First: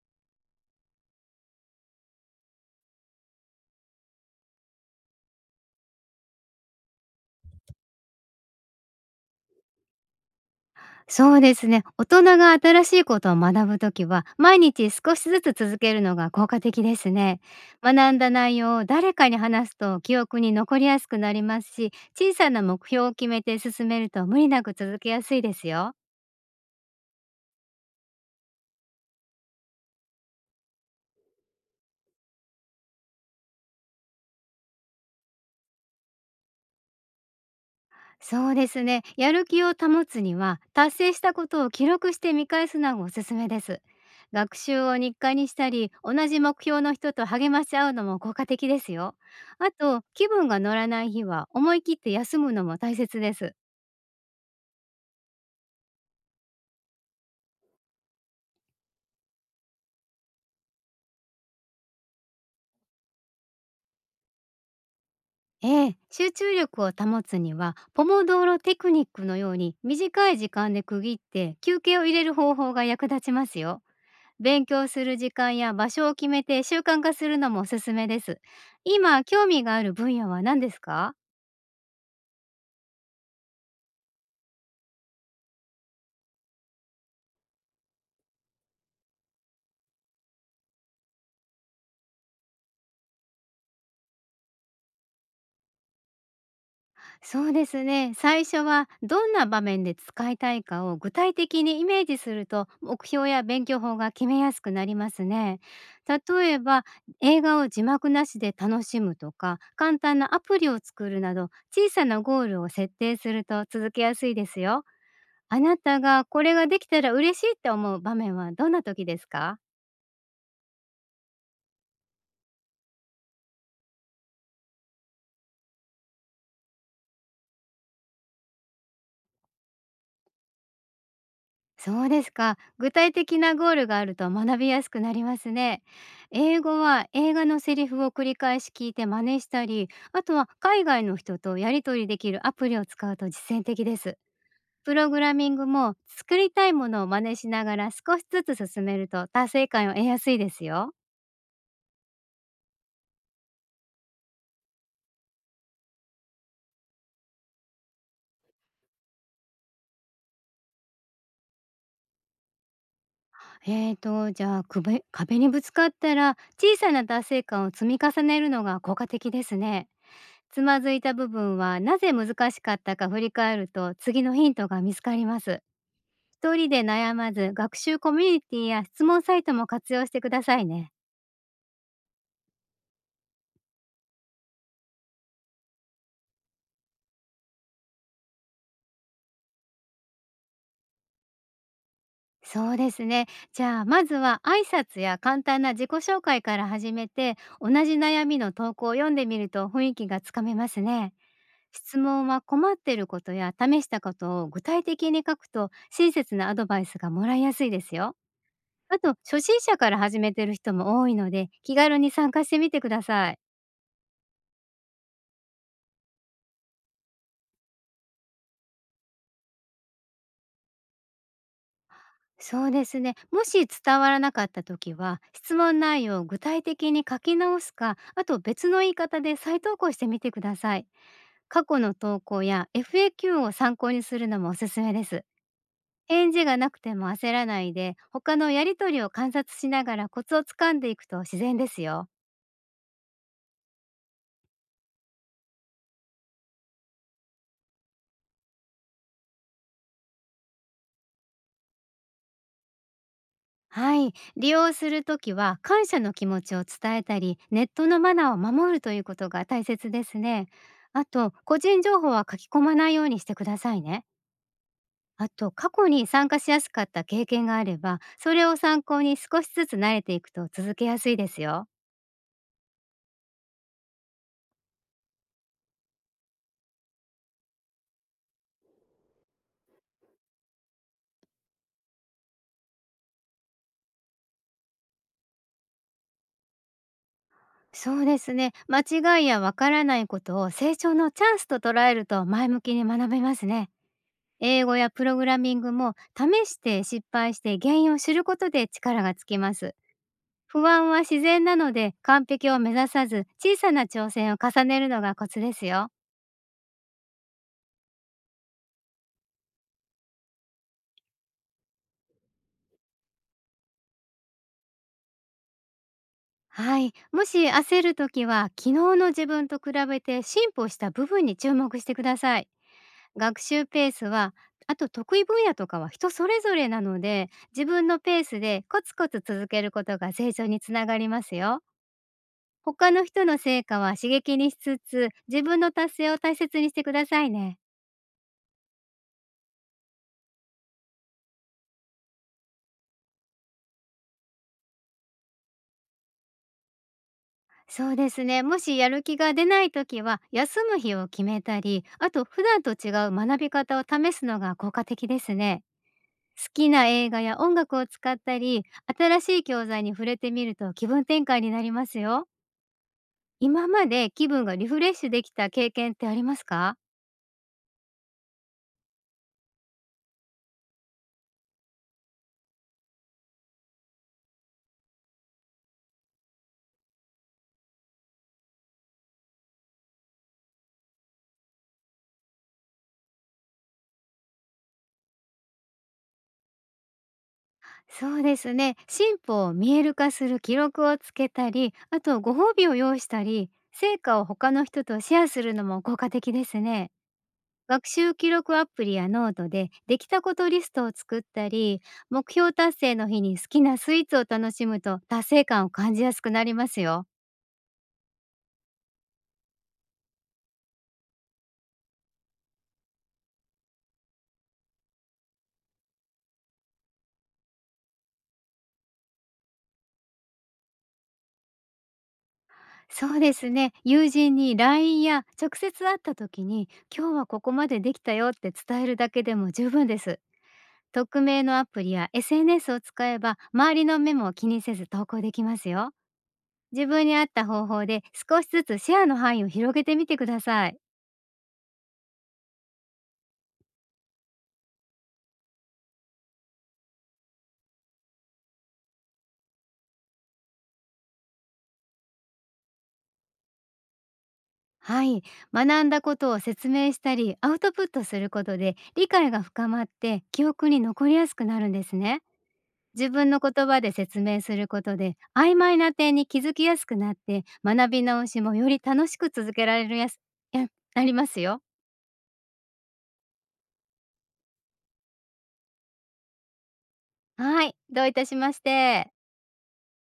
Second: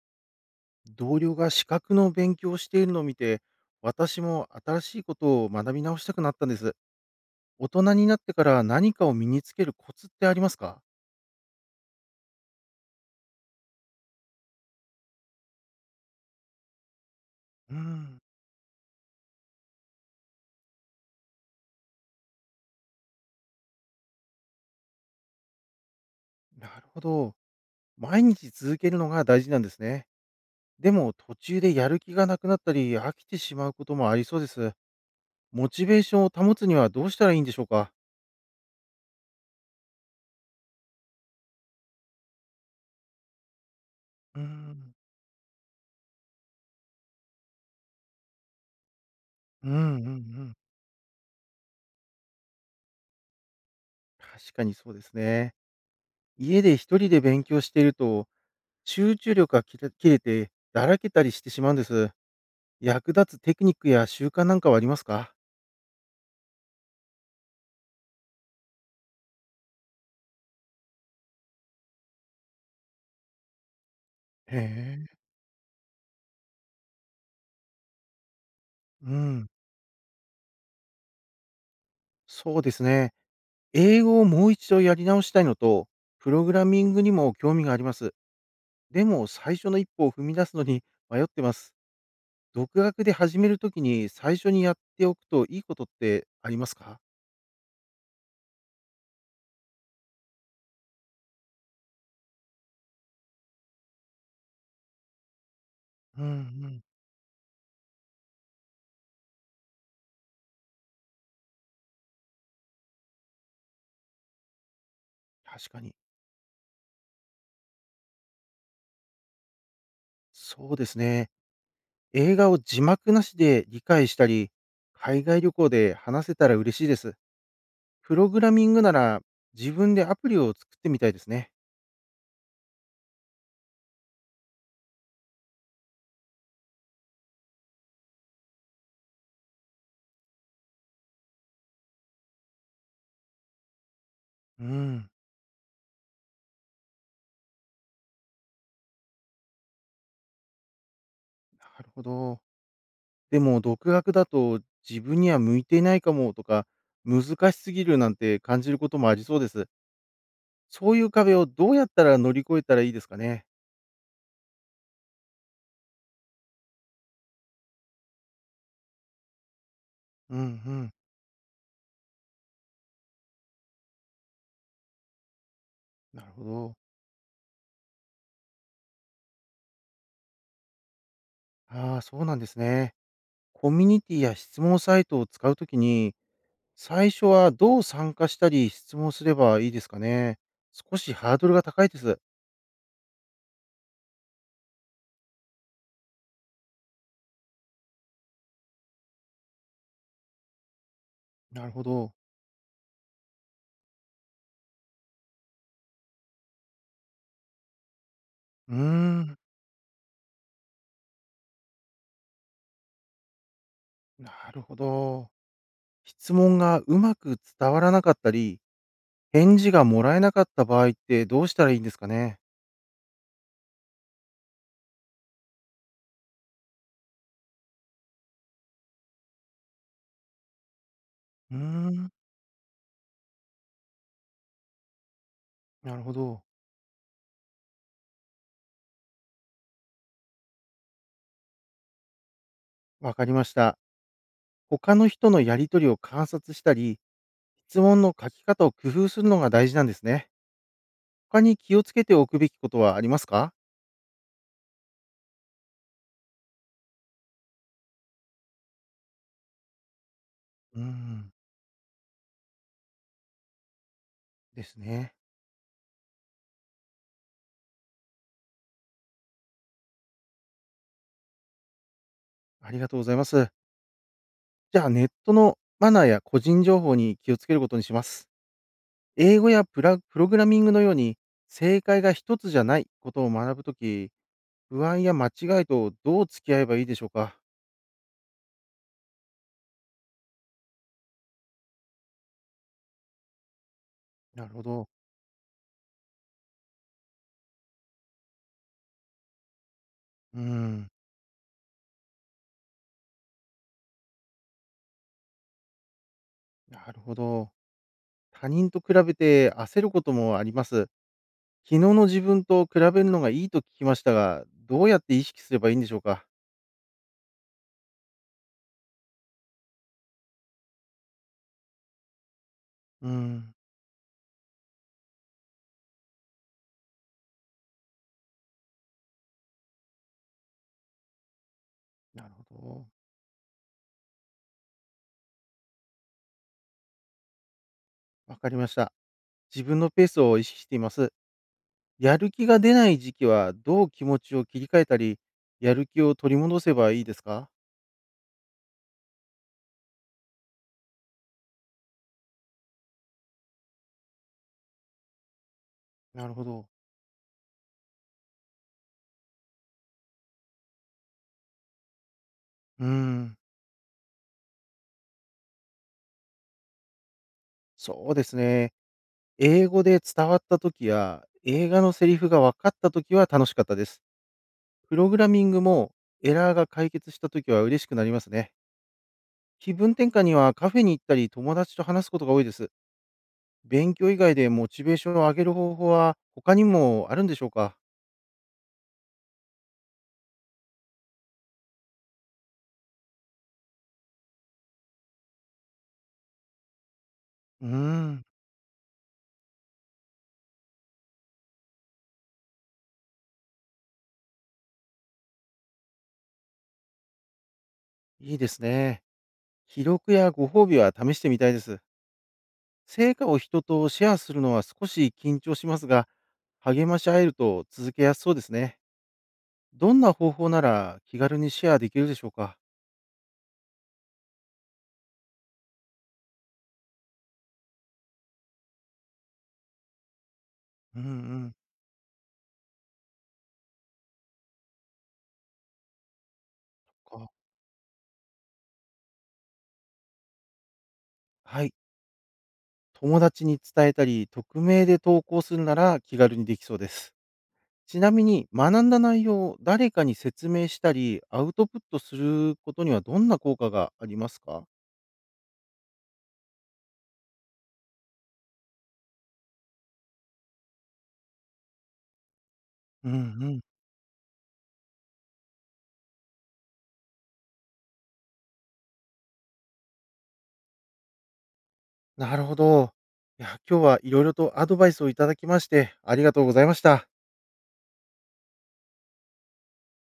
同僚が資格の勉強をしているのを見て、私も新しいことを学び直したくなったんです。大人になってから何かを身につけるコツってありますか？そうですね。大人が新しいことを学ぶときは、毎日少しずつ続けるのが効果的ですね。うー学んん、だ内容を誰かに話すと記憶に残りやすくなりますし、小さな目標を決めて進めると無理なく続けやすいですよ。なるほど。毎日続けるのが大事なんですね。でも途中でやる気がなくなったり飽きてしまうこともありそうです。モチベーションを保つにはどうしたらいいんでしょうか？そうですね。やる気を保つには、達成したことを記録して見返すのがおすすめです。うー学習ん、を日課にしたり、同じ目標の人と励まし合うのも効果的ですよ。うあんうんと、う気分ん。が乗らない日は思い切って休むのも大切です。確かにそうですね。家で一人で勉強していると集中力が切れ切れてだらけたりしてしまうんです。役立つテクニックや習慣なんかはありますか？ええ、集中力を保つには、ポモドーロテクニックのように短い時間で区切って休憩を入れる方法が役立ちますよ。へ勉強すえ。る時間や場所を決めて習慣化するのもおすすめです。う今興ん、味がある分野は何ですか？そうですね。英語をもう一度やり直したいのと、プログラミングにも興味があります。でも最初の一歩を踏み出すのに迷ってます。独学で始めるときに最初にやっておくといいことってありますか？そうですね。最初はどんな場面で使いたいかを具体的にイメージすると目標や勉強法が決めやすくなりますね。うんう例えば、ん、映画を字幕なしで楽しむとか簡単なアプリを作るなど、小さなゴールを設定すると続けやすいですよ。あ確なかに。たがこれができたら嬉しいって思う場面はどんな時ですか？そうですね。映画を字幕なしで理解したり、海外旅行で話せたら嬉しいです。プログラミングなら自分でアプリを作ってみたいですね。そうですか。具体的なゴールがあると学びやすくなりますね。英語は映画のセリフを繰り返し聞いて真似したり、あとは海外の人とやり取りできるアプリを使うと実践的です。うプん、なログラミングも作りたいものを真似しながら少しずつ進めると達成感を得やすいですよ。るほど。でも独学だと自分には向いていないかもとか、難しすぎるなんて感じることもありそうです。そういう壁をどうやったら乗り越えたらいいですかね？じゃあ、壁にぶつかったら小さな達成感を積み重ねるのが効果的ですね。うんうつまずん、いた部分はなぜ難しかったか振り返ると、次のヒントが見つかります。なるほ一人ど。で悩まず、学習コミュニティや質問サイトも活用してくださいね。ああ、そうなんですね。コミュニティや質問サイトを使うときに、最初はどう参加したり質問すればいいですかね？少しハードルが高いです。そうですね。じゃあ、まずは挨拶や簡単な自己紹介から始めて、同じ悩みの投稿を読んでみると雰囲気がつかめますね。なるほ質ど。問は困ってることや試したことを具体的に書くと、親切なアドバイスがもらいやすいですよ。うーあと、ん、初心者から始めてる人も多いので、気軽に参加してみてください。なるほど。質問がうまく伝わらなかったり返事がもらえなかった場合ってどうしたらいいんですかね？そうですね。もし伝わらなかった時は、質問内容を具体的に書き直すか、あと別の言い方で再投稿してみてください。うー過去のん、投稿や FAQ を参考にするのもおすすめです。なるほ返ど。事がなくても焦らないで、他のやりとりを観察しながらコツをつかんでいくと自然ですよ。わかりました。他の人のやり取りを観察したり、質問の書き方を工夫するのが大事なんですね。他に気をつけておくべきことはありますか？はい、利用するときは感謝の気持ちを伝えたり、ネットのマナーを守るということが大切ですね。うーあん、と、個人情報は書き込まないようにしてくださいね。ですね。あと、過去に参加しやすかった経験があれば、それを参考に少しずつ慣れていくと続けやすいですよ。ありがとうございます。じゃあ、ネットのマナーや個人情報に気をつけることにします。英語やプログラミングのように、正解が一つじゃないことを学ぶとき、不安や間違いとどう付き合えばいいでしょうか？そうですね。間違いやわからないことを成長のチャンスと捉えると、前向きに学べますね。なるほ英語ど。やプログラミングも試して失敗して原因を知ることで力がつきます。う不安ん、は自然なので、完璧を目指さず、小さな挑戦を重ねるのがコツですよ。なるほど。他人と比べて焦ることもあります。昨日の自分と比べるのがいいと聞きましたが、どうやって意識すればいいんでしょうか？はい。もし焦るときは、昨日の自分と比べて進歩した部分に注目してください。う学ん、習ペースは、あと得意分野とかは人それぞれなので、自分のペースでコツコツ続けることが成長につながりますよ。なるほ他ど。の人の成果は刺激にしつつ、自分の達成を大切にしてくださいね。わかりました。自分のペースを意識しています。やる気が出ない時期はどう気持ちを切り替えたり、やる気を取り戻せばいいですか？そうですね。もしやる気が出ないときは、休む日を決めたり、あと普段と違う学び方を試すのが効果的ですね。なるほ好ど。きな映画や音楽を使ったり、新しい教材に触れてみると気分転換になりますよ。うん、今まで気分がリフレッシュできた経験ってありますか？そうですね。英語で伝わった時や、映画のセリフが分かった時は楽しかったです。プログラミングもエラーが解決したときは嬉しくなりますね。気分転換にはカフェに行ったり友達と話すことが多いです。勉強以外でモチベーションを上げる方法は他にもあるんでしょうか？そうですね。進歩を見える化する記録をつけたり、あとご褒美を用意したり、成果を他の人とシェアするのも効果的ですね。うー学習ん、記録アプリやノートでできたことリストを作ったり、目標達成の日に好きなスイーツを楽しむと達成感を感じやすくなりますよ。いいですね。記録やご褒美は試してみたいです。成果を人とシェアするのは少し緊張しますが、励まし合えると続けやすそうですね。どんな方法なら気軽にシェアできるでしょうか？そうですね、友人に LINE や直接会った時に、今日はここまでできたよって伝えるだけでも十分です。うんう匿名ん。のアプリや SNS を使えば、周りの目も気にせず投稿できますよ。自分に合っあ、た方法で少しずつシェアの範囲を広げてみてください。はい。友達に伝えたり、匿名で投稿するなら気軽にできそうです。ちなみに、学んだ内容を誰かに説明したり、アウトプットすることにはどんな効果がありますか？はい、学んだことを説明したりアウトプットすることで、理解が深まって記憶に残りやすくなるんですね。自うんう分のん。言葉で説明することで曖昧な点に気づきやすくなって、学び直しもより楽しく続けられるやすやなりますよ。なるほど。いや、今日はいろいろとアドバイスをいただきまして、ありがとうございました。はい、どういたしまして。